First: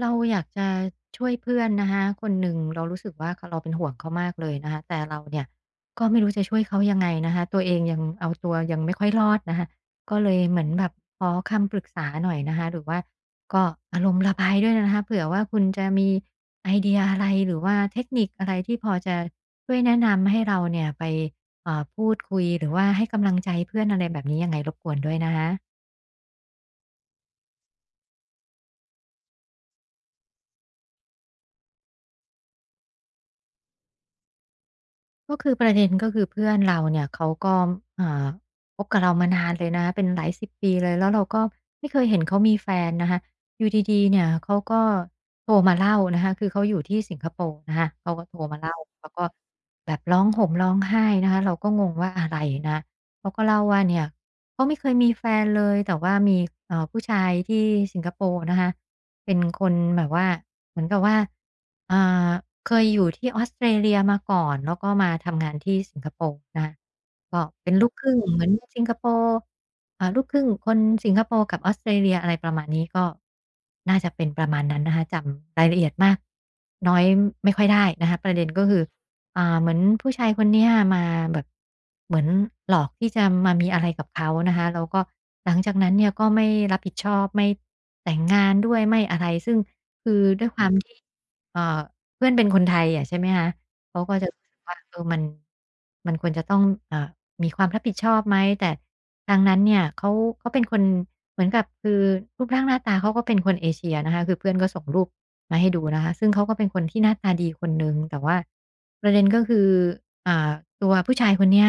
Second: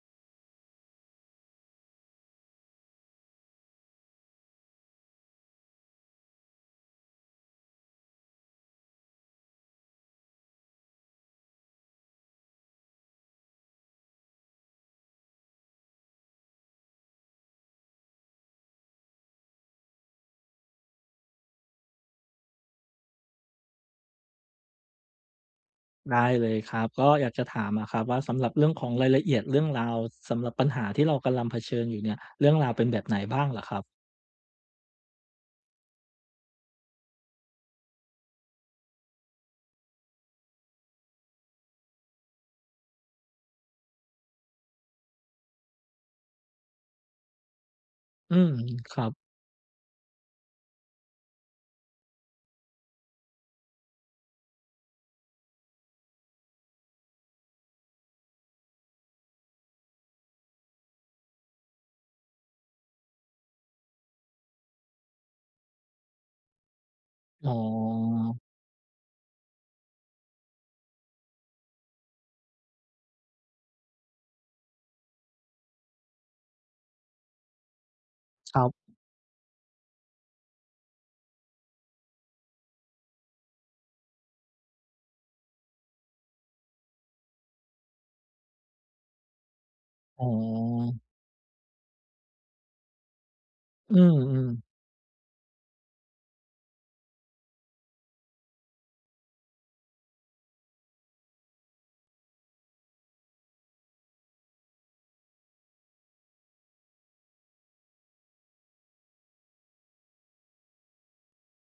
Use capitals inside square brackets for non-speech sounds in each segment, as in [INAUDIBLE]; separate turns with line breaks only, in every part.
เราอยากจะช่วยเพื่อนนะคะคนหนึ่งเรารู้สึกว่าเราเป็นห่วงเขามากเลยนะคะแต่เราเนี่ยก็ไม่รู้จะช่วยเขายังไงนะคะตัวเองยังเอาตัวยังไม่ค่อยรอดนะคะก็เลยเหมือนแบบขอคำปรึกษาหน่อยนะคะหรือว่าก็อารมณ์ระบายด้วยนะคะเผื่อว่าคุณจะมีไอเดียอะไรหรือว่าเทคนิคอะไรที่พอจะช่วยแนะนำให้เราเนี่ยไปพูดคุยหรือว่าให้กำลังใจเพื่อนอะไรแบบนี้ยังไงรบกวนด้วยนะคะ
ได้เลยครับก็อยากจะถามอะครับว่าสำหรับเรื่องของรายละเอียดเรื่องราวสำหรับปัญหาที่เรากำลังเผชิญอยู่เนี่ยเรื่องราวเป็นแบบไหนบ้างเหรอครับ
ก็คือประเด็นก็คือเพื่อนเราเนี่ยเขาก็อ่าคบกับเรามานานเลยนะเป็นหลายสิบปีเลยแล้วเราก็ไม่เคยเห็นเขามีแฟนนะคะอยู่ดีๆเนี่ยเขาก็โทรมาเล่านะคะคือเขาอยู่ที่สิงคโปร์นะคะเขาก็
อื
โทร
ม
มาเล่า
ครั
แล้
บ
วก็แบบร้องห่มร้องไห้นะคะเราก็งงว่าอะไรนะเขาก็เล่าว่าเนี่ยเขาไม่เคยมีแฟนเลยแต่ว่ามีผู้ชายที่สิงคโปร์นะคะเป็นคนแบบว่า เหมือนกับว่าอ่าเคยอยู่ที่ออสเตรเลียมาก่อนแล้วก็มาทำงานที่สิงคโปร์นะก็
อ๋
เป็นลูกครึ่ง
อ
เหมือนสิงคโปร์อ่าลูกครึ่งคนสิงคโปร์กับออสเตรเลียอะไรประมาณนี้ก็น่าจะเป็นประมาณนั้นนะคะจำรายละเอียดมากน้อยไม่ค่อยได้นะคะประเด็น
ค
ก็
รั
คือ
บ
เหมือนผู้ชายคนเนี้ยมาแบบเหมือนหลอกที่จะมามีอะไรกับเขานะคะแล้วก็หลังจากนั้นเนี่ยก็ไม่รับผิดชอบไม่แต่งงานด้วยไม่อะไรซึ่ง คือ
อ๋อ
ด้วยความมที่เอ่อเพื่อนเป็นคนไทยอะใช่ไหมคะ
อื
เขาก็จะรู้
ม
สึกว่า
ๆ
เออมันควรจะต้องอ่ามีความรับผิดชอบไหมแต่ทางนั้นเนี่ยเขาเป็นคนเหมือนกับคือรูปร่างหน้าตาเขาก็เป็นคนเอเชียนะคะคือเพื่อนก็ส่งรูปมาให้ดูนะคะซึ่งเขาก็เป็นคนที่หน้าตาดีคนหนึ่งแต่ว่าประเด็นก็คืออ่าตัวผู้ชายคนเนี้ย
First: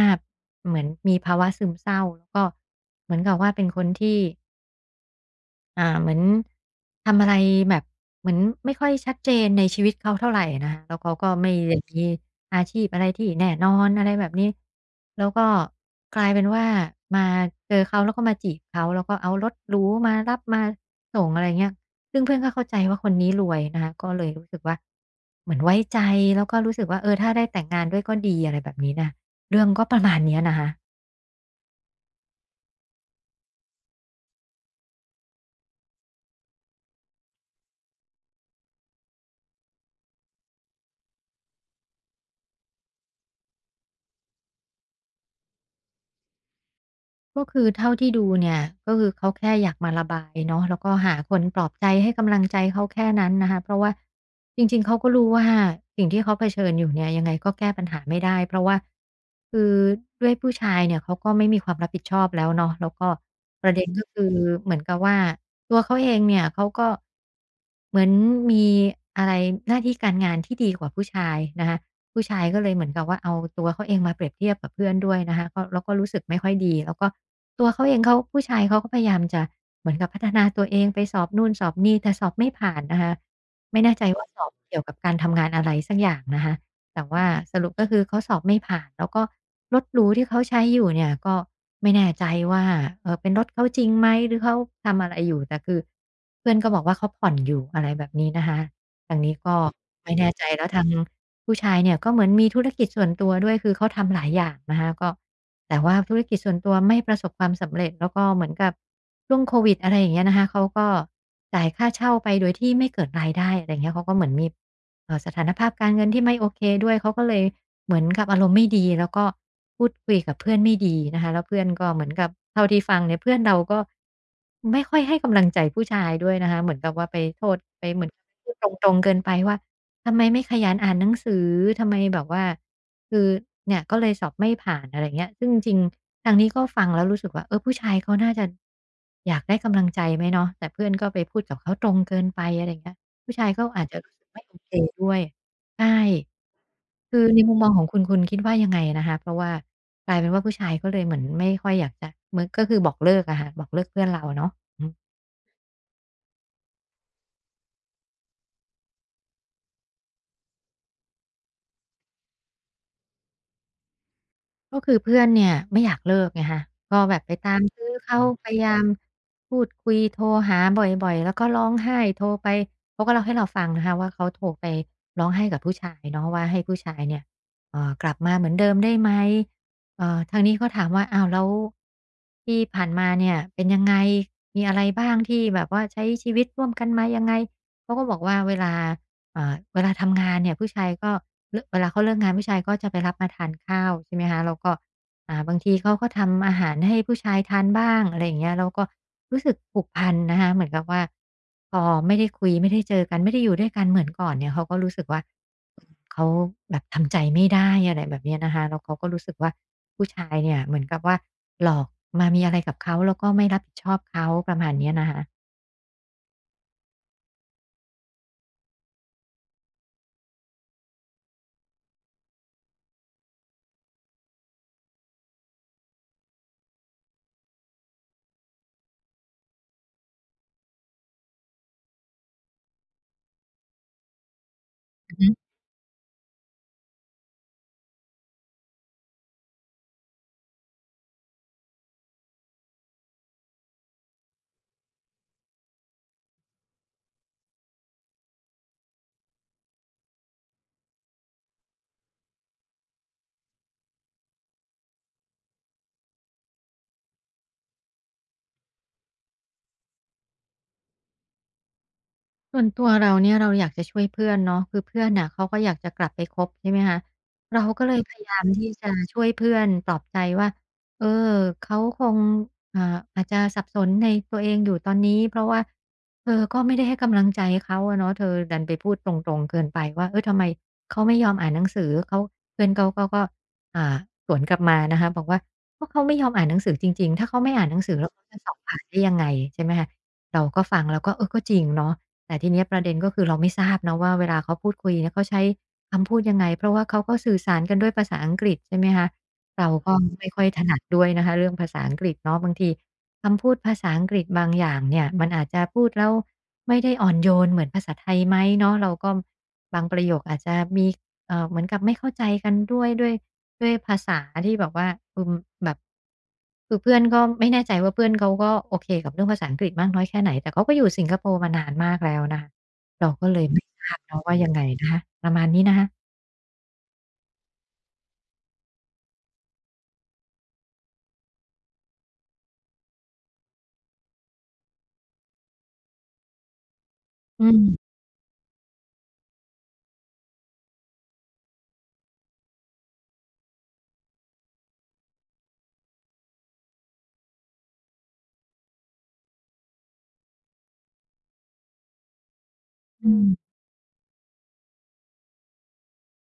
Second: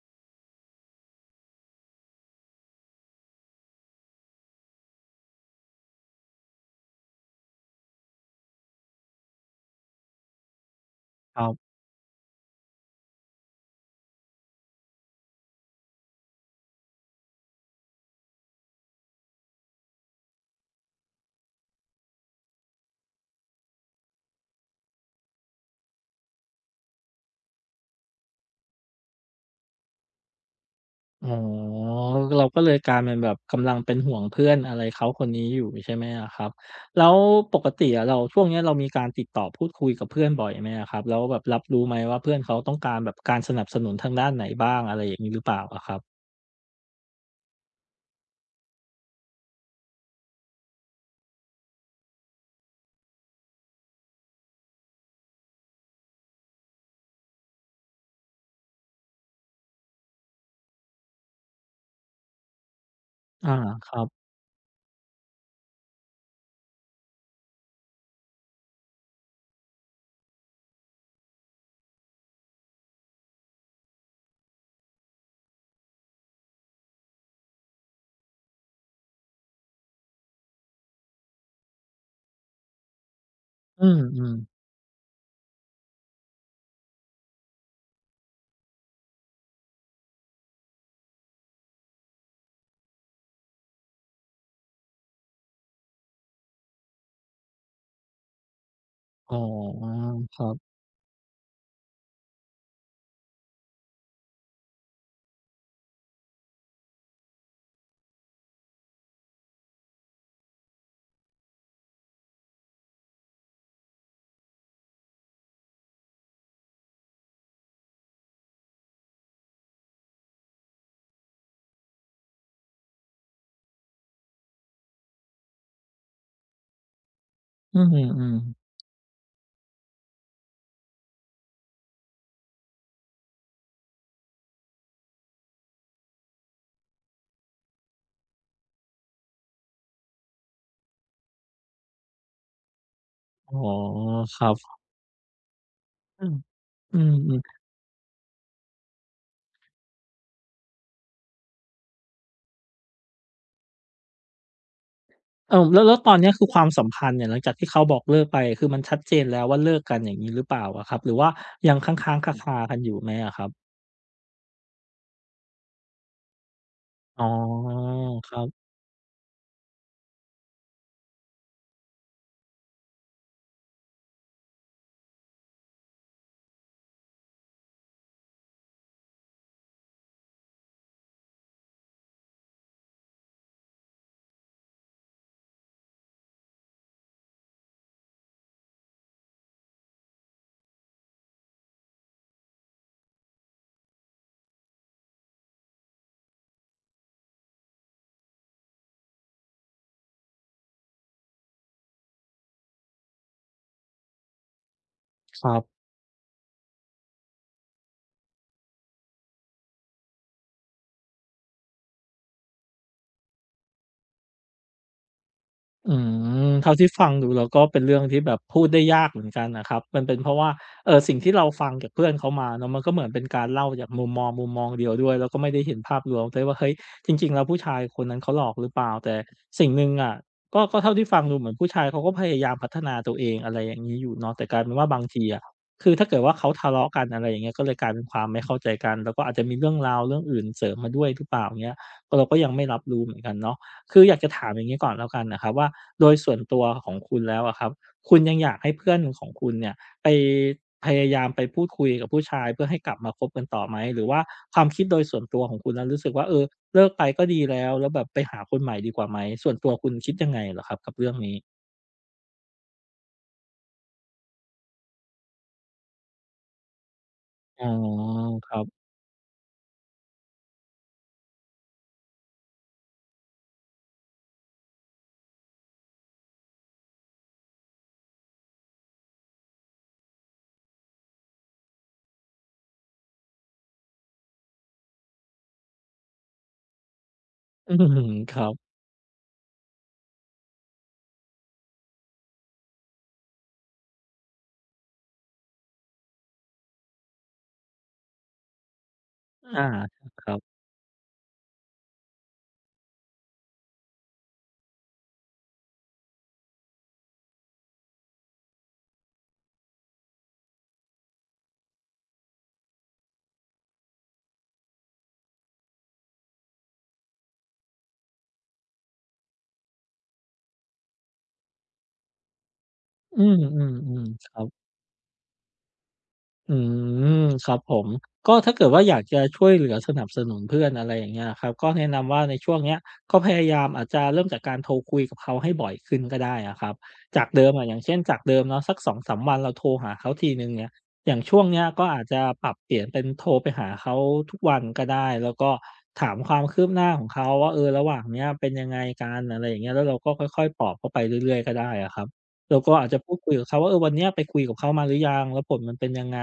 เหมือนมีภาวะซึมเศร้าแล้วก็เหมือนกับว่าเป็นคนที่ เหมือนทำอะไรแบบเหมือนไม่ค่อยชัดเจนในชีวิตเขาเท่าไรนะคะแล้วเขาก็
ครั
ไม่
บ
ได้มีอาชีพอะไรที่แน่นอนอะไรแบบนี้แล้วก็กลายเป็นว่ามาเจอเขาแล้วก็มาจีบเขาแล้วก็เอารถหรูมารับมาส่งอะไรเงี้ยซึ่งเพื่อนก็เข้าใจว่าคนนี้รวยนะคะก็เลยรู้สึกว่าเหมือนไว้ใจแล้วก็รู้สึกว่าเออถ้าได้แต่งงานด้วยก็ดีอะไรแบบนี้น่ะเรื่องก็ประมาณเนี้ยนะคะ
อ๋อเราก็เลยกลายเป็นแบบกำลังเป็นห่วงเพื่อนอะไรเขาคนนี้อยู่ใช่ไหมอะครับแล้วปกติอะเราช่วงเนี้ยเรามีการติดต่อพูดคุยกับเพื่อนบ่อยไหมอะครับแล้วแบบรับรู้ไหมว่าเพื่อนเขาต้องการแบบการสนับสนุนทางด้านไหนบ้างอะไรอย่างงี้หรือเปล่าอะครับ
ก็คือเท่าที่ดูเนี่ยก็คือเขาแค่อยากมาระบายเนาะแล้วก็หาคนปลอบใจให้กำลังใจเขาแค่นั้นนะคะเพราะว่าจริงๆเขาก็รู้ว่าสิ่งที่เขาเผชิญอยู่เนี่ยยังไงก็แก้ปัญหาไม่ได้เพราะว่าคือด้วยผู้ชายเนี่ยเขาก็ไม่มีความรับผิดชอบแล้วเนาะแล้วก็
อา
ประเด็
ค
นื
รั
ก็
บ
คือเหมือนกับว่าตัวเขาเองเนี่ยเขาก็เหมือนมีอะไรหน้าที่การงานที่ดีกว่าผู้ชายนะคะ ผู้ชายก็เลยเหมือนกับว่าเอาตัวเขาเองมาเปรียบเทียบกับเพื่อนด้วยนะคะก็แล้วก็รู้สึกไม่ค่อยดีแล้วก็ตัวเขาเองเขาผู้ชายเขาก็พยายามจะเหมือนกับพัฒนาตัวเองไปสอบนู่นสอบนี่แต่สอบไม่ผ่านนะคะไม่
อื
แน่
ม
ใจ
อื
ว่า
ม
สอบเกี่ยวกับการทำงานอะไรสักอย่างนะคะแต่ว่าสรุปก็คือเขาสอบไม่ผ่านแล้วก็รถหรูที่เขาใช้อยู่เนี่ยก็ไม่แน่ใจว่าเป็นรถเขาจริงไหมหรือเขาทำอะไรอยู่แต่คือเพื่อนก็บอกว่าเขาผ่อนอยู่อะไรแบบนี้นะคะทาง
อ๋
นี้
อ
ก็ไม่แน่
ค
ใจ
รั
แล้ว
บ
ทาง ผู้ชายเนี่ยก็เหมือนมีธุรกิจส่วนตัวด้วยคือเขาทำหลายอย่างนะคะก็แต่ว่าธุรกิจส่วนตัวไม่ประสบความสำเร็จแล้วก็เหมือนกับช่วงโควิดอะไรอย่างเงี้ยนะคะเขาก็จ่ายค่าเช่าไปโดยที่ไม่เกิดรายได้อะไรอย่างเงี้ยเขาก็เหมือนมีสถานภาพการเงินที่ไม่โอเคด้วยเขาก็เลยเหมือนกับอารมณ์ไม่ดีแล้วก็พูดคุยกับเพื่อนไม่ดีนะคะแล้วเพื่อนก็เหมือนกับเท่าที่ฟังเนี่ยเพื่อนเราก็ไม่ค่อยให้กำลังใจผู้ชายด้วยนะคะเหมือนกับว่าไปโทษ
อื
ไป
ม
เหมือน
อืม
พูดตรงๆเกินไปว่า ทำไมไม่ขยันอ่านหนังสือ ทำไมแบบว่าคือเนี่ยก็เลยสอบไม่ผ่านอะไรเงี้ยซึ่งจริงๆทางนี้ก็ฟังแล้วรู้สึกว่าเออผู้ชายเขาน่าจะอยากได้กำลังใจไหมเนาะแต่เพื่อนก็ไปพูดกับเขาตรงเกินไปอะไรเงี้ยผู้ชาย
อ๋อ
ก็อาจจะรู้สึก
ค
ไม่
รั
โอ
บ
เคด้วยใช่
อืมอื
คือใน
ม
มุมมองของคุณคุณคิดว่ายังไงนะคะเพราะว่ากลายเป็นว่าผู้ชายก็เลยเหมือนไม่ค่อยอยากจะเหมือนก็คือบอกเลิกอะค่ะบอกเลิกเพื่อนเราเนาะอืม
ๆอ้าวแล้วแล้วตอนเนี้ยคือความสัมพันธ์เนี่ยหลังจากที่เขาบอกเลิกไปคือมันชัดเจนแล้วว่าเลิกกันอย่างงี้หรือเปล่าอะครับหรือว่ายังค้างๆคาๆกันอยู่ไหมอะครับ
ก็คือเพื่อนเนี่ยไม่อยากเลิกไงคะก็แบ
อ๋
บ
อ
ไปตามตื้อเข้า
ครั
พยา
บ
ยามพูดคุยโทรหาบ่อยๆแล้วก็ร้องไห้โทรไปเขาก็เล่าให้เราฟังนะคะว่าเขาโทรไปร้องไห้กับผู้ชายเนาะว่าให้ผู้ชายเนี่ยกลับมาเหมือนเดิมได้ไหมทางนี้ก็ถามว่าอ้าวแล้วที่ผ่านมาเนี่ยเป็นยังไงมีอะไรบ้างที่แบบว่าใช้ชีวิตร่วมกันมายังไงเขาก็บอกว่าเวลา เวลาทำงานเนี่ยผู้ชายก็เลิกเวลาเขาเลิกงานผู้ชายก็จะไปรับมาทานข้าวใช่ไหมคะแล้วก็บางทีเขาก็ทำอาหารให้ผู้ชายทานบ้างอะไรอย่างเงี้ยเราก็รู้สึกผูกพันนะคะเหมือนกับว่าพอไม่ได้คุยไม่ได้เจอกันไม่ได้อยู่ด้วยกันเหมือนก่อนเนี่ยเขาก็รู้สึกว่า
ครับ
เขาแบบทำใจไม่ได้อะไรแบบเนี้ยนะคะแล้วเขาก็รู้สึกว่าผู้ชายเนี่ยเหมือนกับว่าหลอกมามีอะไรกับเขาแล้วก็ไม่รับผิดชอบเขาประมาณเนี้ยนะคะ
อืมเท่าที่ฟังดูแล้วก็เป็นเรื่องที่แบบพูดได้ยากเหมือนกันนะครับมันเป็นเพราะว่าเออสิ่งที่เราฟังจากเพื่อนเขามาเนาะมันก็เหมือนเป็นการเล่าจากมุมมองเดียวด้วยแล้วก็ไม่ได้เห็นภาพรวมด้วยว่าเฮ้ยจริงๆแล้วผู้ชายคนนั้นเขาหลอกหรือเปล่าแต่สิ่งหนึ่งอะก็เท่าที่ฟังดูเหมือนผู้ชายเขาก็พยายามพัฒนาตัวเองอะไรอย่างงี้อยู่เนาะแต่กลายเป็นว่าบางทีอะคือถ้าเกิดว่าเขาทะเลาะกันอะไรอย่างเงี้ยก็เลยกลายเป็นความไม่เข้าใจกันแล้วก็อาจจะมีเรื่องราวเรื่องอื่นเสริมมาด้วยหรือเปล่าอย่างเงี้ยก็เราก็ยังไม่รับรู้เหมือนกันเนาะ คืออยากจะถามอย่างนี้ก่อนแล้วกันนะครับว่าโดยส่วนตัวของคุณแล้วอะครับคุณยังอยากให้เพื่อนของคุณเนี่ยไปพยายามไปพูดคุยกับผู้ชายเพื่อให้กลับมาคบกันต่อไหมหรือว่าความคิดโดยส่วนตัวของคุณแล้วรู้สึกว่าเออเลิกไปก็ดีแล้วแล้วแบบไปหาคนใหม่ดีกว่าไหมส่วนตัวคุณคิดยังไงเหรอครับกับเรื่องนี้
ส่วนตัวเราเนี่ยเราอยากจะช่วยเพื่อนเนาะคือเพื่อนน่ะเขาก็อยากจะกลับไปคบใช่ไหมคะเรา
อ๋อ
ก็เลยพยายาม
ครั
ที่
บ
จะช่วยเพื่อนปลอบใจว่าเออเขาคงอ่าอาจจะสับสนในตัวเองอยู่ตอนนี้เพราะว่าเธอก็ไม่ได้ให้กำลังใจเขาอะเนาะเธอดันไปพูดตรงๆเกินไปว่าเออทำไมเขาไม่ยอมอ่านหนังสือเขาเพื่อนเขาก็อ่าสวนกลับมานะคะบอกว่าก็เขาไม่ยอมอ่านหนังสือจริงๆถ้าเขาไม่อ่าน
อื
หนัง
อ
สือ
ฮื
แล้
อ
วเขา
ค
จะ
รั
ส
บ
อบผ่านได้ยังไงใช่ไหมคะเราก็ฟังแล้วก็เออก็จริงเนาะ แต่ทีเนี้ยประเด็นก็คือเราไม่ทราบนะว่าเวลาเขาพูดคุยเนี่ยเขาใช้คำพูดยังไงเพราะว่าเขาก็สื่อสารกันด้วยภาษาอังกฤษใช่ไหมคะ
อา
เราก็
ค
ไม่
รั
ค่อย
บ
ถนัดด้วยนะคะเรื่องภาษาอังกฤษเนาะบางทีคำพูดภาษาอังกฤษบางอย่างเนี่ยมันอาจจะพูดแล้วไม่ได้อ่อนโยนเหมือนภาษาไทยไหมเนาะเราก็บางประโยคอาจจะมีเหมือนกับไม่เข้าใจกันด้วย ด้วยภาษาที่แบบว่าอืมแบบคือเพื่อนก็ไม่แน่ใจว่าเพื่อนเขาก็โอเคกับเรื่องภาษาอังกฤษมากน้อยแค่ไหนแต่เขาก็อยู่สิงคโปร์มานานมากแล้วนะคะเรา
อื
ก็เลยไม่ทราบ
มๆ
เนาะ
ๆค
ว่า
รั
ยังไง
บ
นะคะประมาณนี้นะคะ
อืมครับผมก็ถ้าเกิดว่าอยากจะช่วยเหลือสนับสนุนเพื่อนอะไรอย่างเงี้ยครับก็แนะนำว่าในช่วงเนี้ยก็พยายามอาจจะเริ่มจากการโทรคุยกับเขาให้บ่อยขึ้นก็ได้อะครับจากเดิ
อื
มอะอย่าง
ม
เช่นจากเดิมเนาะสัก2-3วันเราโทรหาเขาทีหนึ่งเนี่ยอย่างช่วงเนี้ยก็อาจจะปรับเปลี่ยนเป็นโทรไปหาเขาทุกวันก็ได้แล้วก็ถามความคืบหน้าของเขาว่าเออระหว่างเนี้ยเป็นยังไงกันอะไรอย่างเงี้ยแล้วเราก็ค่อยๆปลอบเขาไปเรื่อยๆก็ได้อะครับ เราก็อาจจะพู
อื
ดคุยกับ
ม
เขาว่าเออวันเนี้ยไปคุยกับเขามาหรือยังแล้วผลมันเป็นยังไง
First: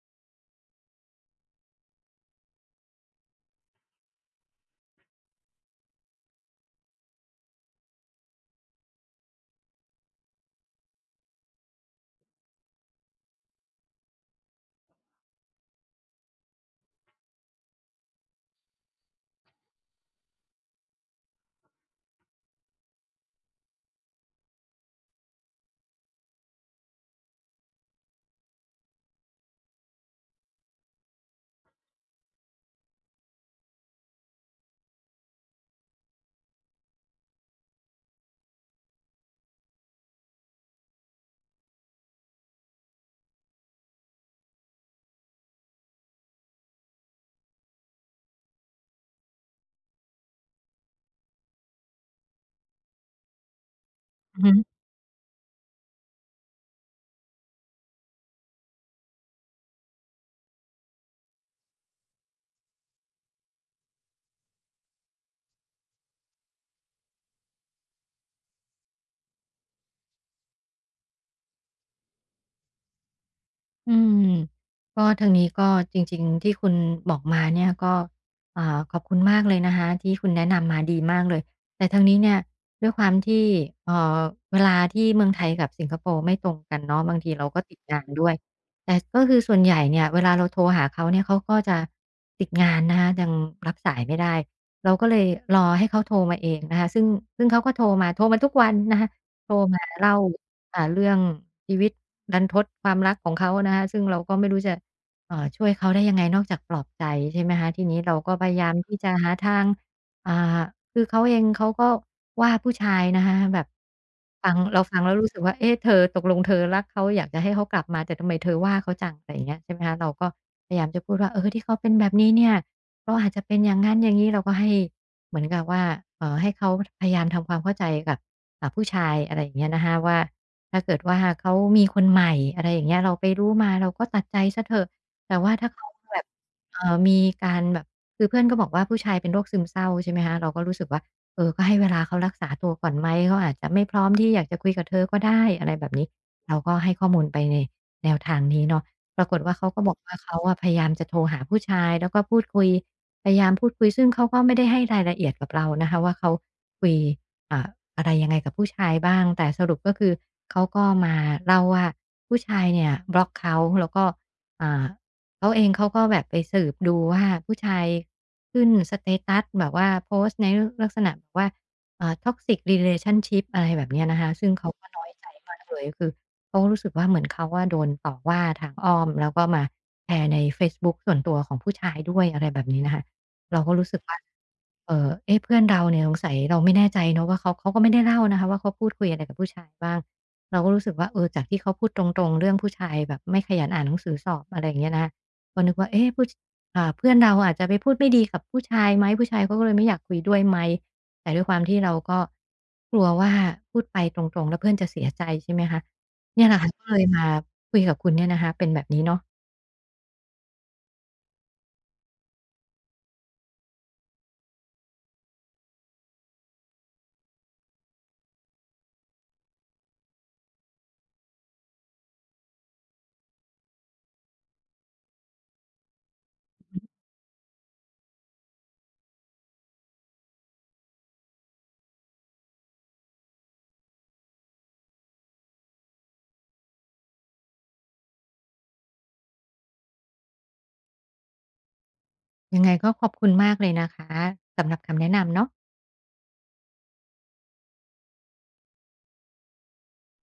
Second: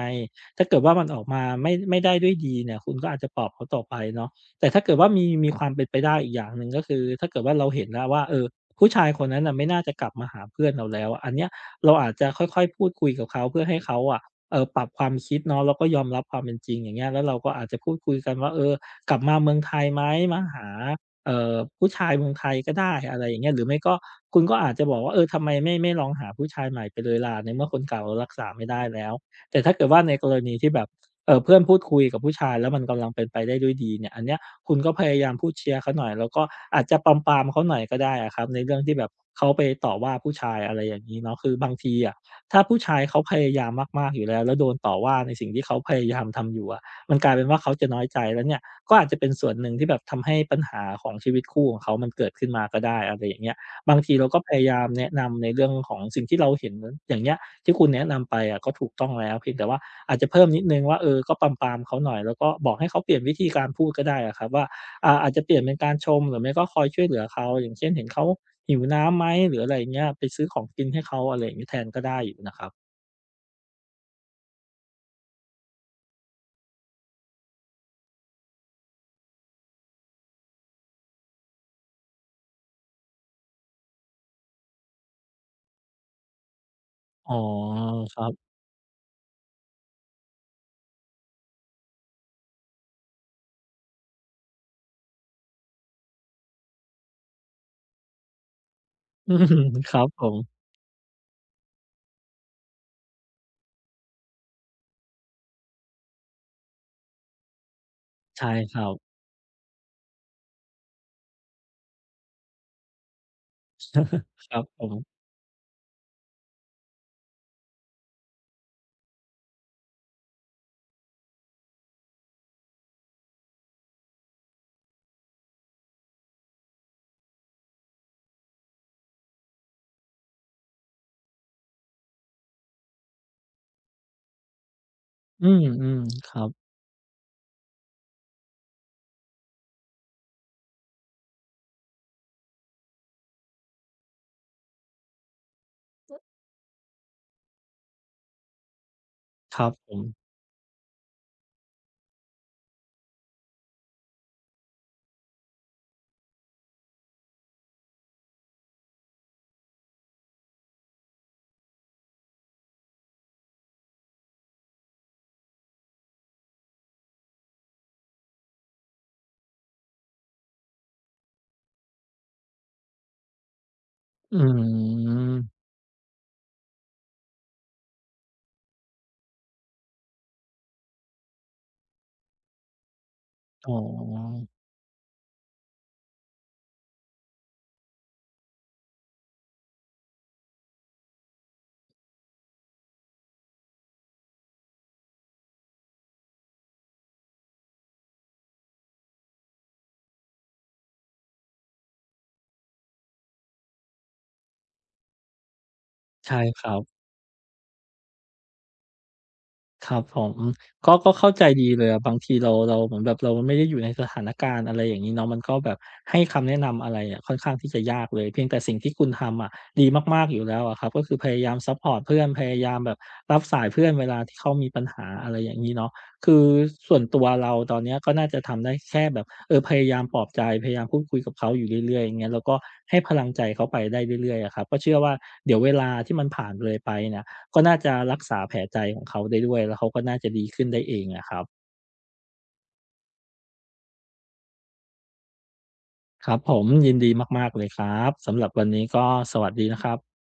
ถ้าเกิดว่ามันออกมาไม่ได้ด้วยดีเนี่ยคุณก็อาจจะปลอบเขาต่อไปเนาะแต่ถ้าเกิดว่ามีความเป็นไปได้อีกอย่างหนึ่งก็คือถ้าเกิดว่าเราเห็นแล้วว่าเออผู้ชายคนนั้นน่ะไม่น่าจะกลับมาหาเพื่อนเราแล้วอันเนี้ยเราอาจจะค่อยๆพูดคุยกับเขาเพื่อให้เขาอะปรับความคิดเนาะแล้วก็ยอมรับความเป็นจริงอย่างเงี้ยแล้วเราก็อาจจะพูดคุยกันว่าเออกลับมาเมืองไทยไหมมาหา ผู้ชายเมืองไทยก็ได้อะไรอย่างเงี้ยหรือไม่ก็คุณก็อาจจะบอกว่าเออทำไมไม่ลองหาผู้ชายใหม่ไปเลยล่ะในเมื่อคนเก่าเรารักษาไม่ได้แล้วแต่ถ้าเกิดว่าในกรณีที่แบบเพื่อนพูดคุยกับผู้ชายแล้วมันกำลังเป็นไปได้ด้วยดีเนี่ยอันเนี้ยคุณก็พยายามพูดเชียร์เขาหน่อยแล้วก็อาจจะปรามๆเขาหน่อยก็ได้อะครับในเรื่องที่แบบเขาไปต่อว่าผู้ชายอะไรอย่างงี้เนาะคือบางทีอะถ้าผู้ชายเขาพยายามมากๆอยู่แล้วแล้วโดนต่อว่าในสิ่งที่เขาพยายามทำอยู่อะ มันกลายเป็นว่าเขาจะน้อยใจแล้วเนี่ยก็อาจจะเป็นส่วนหนึ่งที่แบบทำให้ปัญหาของชีวิตคู่ของเขามันเกิดขึ้นมาก็ได้อะไรอย่างเงี้ยบางทีเราก็
อือ
พ
ฮึ
ยายามแนะนำในเรื่องของสิ่งที่เราเห็นอย่างเงี้ยที่คุณแนะนำไปอะก็ถูกต้องแล้วเพียงแต่ว่าอาจจะเพิ่มนิดหนึ่งว่าเออก็ปรามๆเขาหน่อยแล้วก็บอกให้เขาเปลี่ยนวิธีการพูดก็ได้อะครับว่าอาจจะเปลี่ยนเป็นการชมหรือไม่ก็คอยช่วยเหลือเขาอย่างเช่นเห็นเขาหิวน้ำไหมหรืออะไรอย่างเงี้ยไปซื้อของกินให้เขาอะไรอย่างงี้แทนก็ได้อยู่นะครับ
อืมก็ทางนี้ก็จริงๆที่คุณบอกมาเนี่ยก็อ่าขอบคุณมากเลยนะคะที่คุณแนะนำมาดีมากเลยแต่ทางนี้เนี่ยด้วยความที่เอ่อเวลาที่เมืองไทยกับสิงคโปร์ไม่ตรงกันเนาะบาง
อ๋
ที
อ
เราก็ติดงาน
ครั
ด้ว
บ
ยแต่ก็คือส่วนใหญ่เนี่ยเวลาเราโทรหาเขาเนี่ยเขาก็จะติดงานนะคะยังรับสายไม่ได้เราก็เลยรอให้เขาโทรมาเองนะคะซึ่งเขาก็โทรมาทุกวันนะคะโท
[LAUGHS] อื
ร
ม
มา
ครับ
เล่า
ผม
เรื่องชีวิตดันทดความรักของเขานะคะซึ่งเราก็ไม่รู้จะช่วยเขาได้ยังไงนอกจากปลอบใจใช่ไหมคะทีนี้เราก็พ
ใช่
ยายา
ค
ม
รับ
ที่จะหาทางอ่าคือเขาเองเขาก็ว่าผู้ชายนะคะแบบ
ค
ฟัง
รับผ
เราฟังแล้ว
ม
รู้สึกว่าเอ๊ะเธอตกลงเธอรักเขาอยากจะให้เขากลับมาแต่ทำไมเธอว่าเขาจังอะไรอย่างเงี้ยใช่ไหมคะเราก็พยายามจะพูดว่าเออที่เขาเป็นแบบนี้เนี่ยเพราะอาจจะเป็นอย่างงั้นอย่างงี้เราก็ให้เหมือนกับว่าให้เขาพยายามทำความเข้าใจกับผู้ชายอะไรอย่างเงี้ยนะคะว่า ถ้าเกิดว่าเขามีคนใหม่อะไรอย่างเงี้ยเราไปรู้มาเราก็ตัดใจเสียเถอะแต่
อื
ว่าถ้าเขา
ม
แบบ
ๆครับ
มีการแบบคือเพื่อนก็บอกว่าผู้ชายเป็นโรคซึมเศร้าใช่ไหมคะเราก็รู้สึกว่าเออก็ให้เวลาเขารักษาตัวก่อนไหมเขาอาจจะไม่พร้อมที่อยากจะคุยกับเธอก็ได้อะไรแบบนี้เราก็ให้ข้อมูลไปในแนวทางนี้เนาะปรากฏว่า
ครั
เขา
บ
ก็
ผ
บอก
ม
ว่าเขาอะพยายามจะโทรหาผู้ชายแล้วก็พูดคุยพยายามพูดคุยซึ่งเขาก็ไม่ได้ให้รายละเอียดกับเรานะคะว่าเขาคุย อ่าอะไรยังไงกับผู้ชายบ้างแต่สรุปก็คือเขาก็มาเล่าว่าผู้ชายเนี่ยบล็อกเขาแล้วก็อ่าเขาเองเขาก็แบบไปสืบดูว่าผู้ชายขึ้นสเตตัสแบบว่าโพสต์ในลักษณะแบบว่าtoxic relationship อะไรแบบเนี้ยนะคะ
อื
ซึ่งเขาก็น้อยใจมา
ม
กเลยคือเขารู้สึกว่าเหมือนเขาอะโดนต่อว่าทางอ้อมแล้วก็มาแชร์ในเฟซบุ๊กส่วนตัวของผู้ชายด้วยอะไรแบบนี้นะคะ เรา
อ๋
ก็รู้สึกว่า
อ
เอ๊ะเพื่อนเราเนี่ยสงสัยเราไม่แน่ใจเนาะว่าเขาก็ไม่ได้เล่านะคะว่าเขาพูดคุยอะไรกับผู้ชายบ้างเราก็รู้สึกว่าเออจากที่เขาพูดตรงๆเรื่องผู้ชายแบบไม่ขยันอ่านหนังสือสอบอะไรอย่างเงี้ยนะก็นึกว่าเอ๊ะผู้เพื่อนเราอาจจะไปพูดไม่ดีกับผู้ชายไหมผู้ชายเขาก็เลยไม่อยากคุยด้วยไหมแต่ด้วยความที่เราก็กลัวว่าพูดไปตรงๆแล้วเพื่อนจะเสียใจใช่ไหมคะ
ใช่
เนี่ยแหละ
ครั
ค่ะก็เล
บ
ยมาคุยกับคุณเนี่ยนะคะเป็นแบบนี้เนาะ
ครับผมก็เข้าใจดีเลยอะบางทีเราเหมือนแบบเราไม่ได้อยู่ในสถานการณ์อะไรอย่างงี้เนาะมันก็แบบให้คำแนะนำอะไรอะค่อนข้างที่จะยากเลยเพียงแต่สิ่งที่คุณทำอะดีมากๆอยู่แล้วอะครับก็คือพยายามซัปพอร์ตเพื่อนพยายามแบบรับสายเพื่อนเวลาที่เขามีปัญหาอะไรอย่างงี้เนาะคือส่วนตัวเราตอนเนี้ยก็น่าจะทำได้แค่แบบเออพยายามปลอบใจพยายามพูดคุยกับเขาอยู่เรื่อยๆอย่างเงี้ยแล้วก็ให้พลังใจเขาไปได้เรื่อยๆอะครับก็เชื่อว่าเดี๋ยวเวลาที่มันผ่านเลยไปเนี่ย ก็น่าจะรักษาแผลใจของเขาได้ด้วยแล้วเขาก็น่าจะดีขึ้นได้เองอะครับ
ยังไงก็ขอบคุณมากเลยนะคะสำหรับคำแนะนำเนาะ
ครับผมยินดีมากๆเลยครับสำหรับวันนี้ก็สวัสดีนะครับ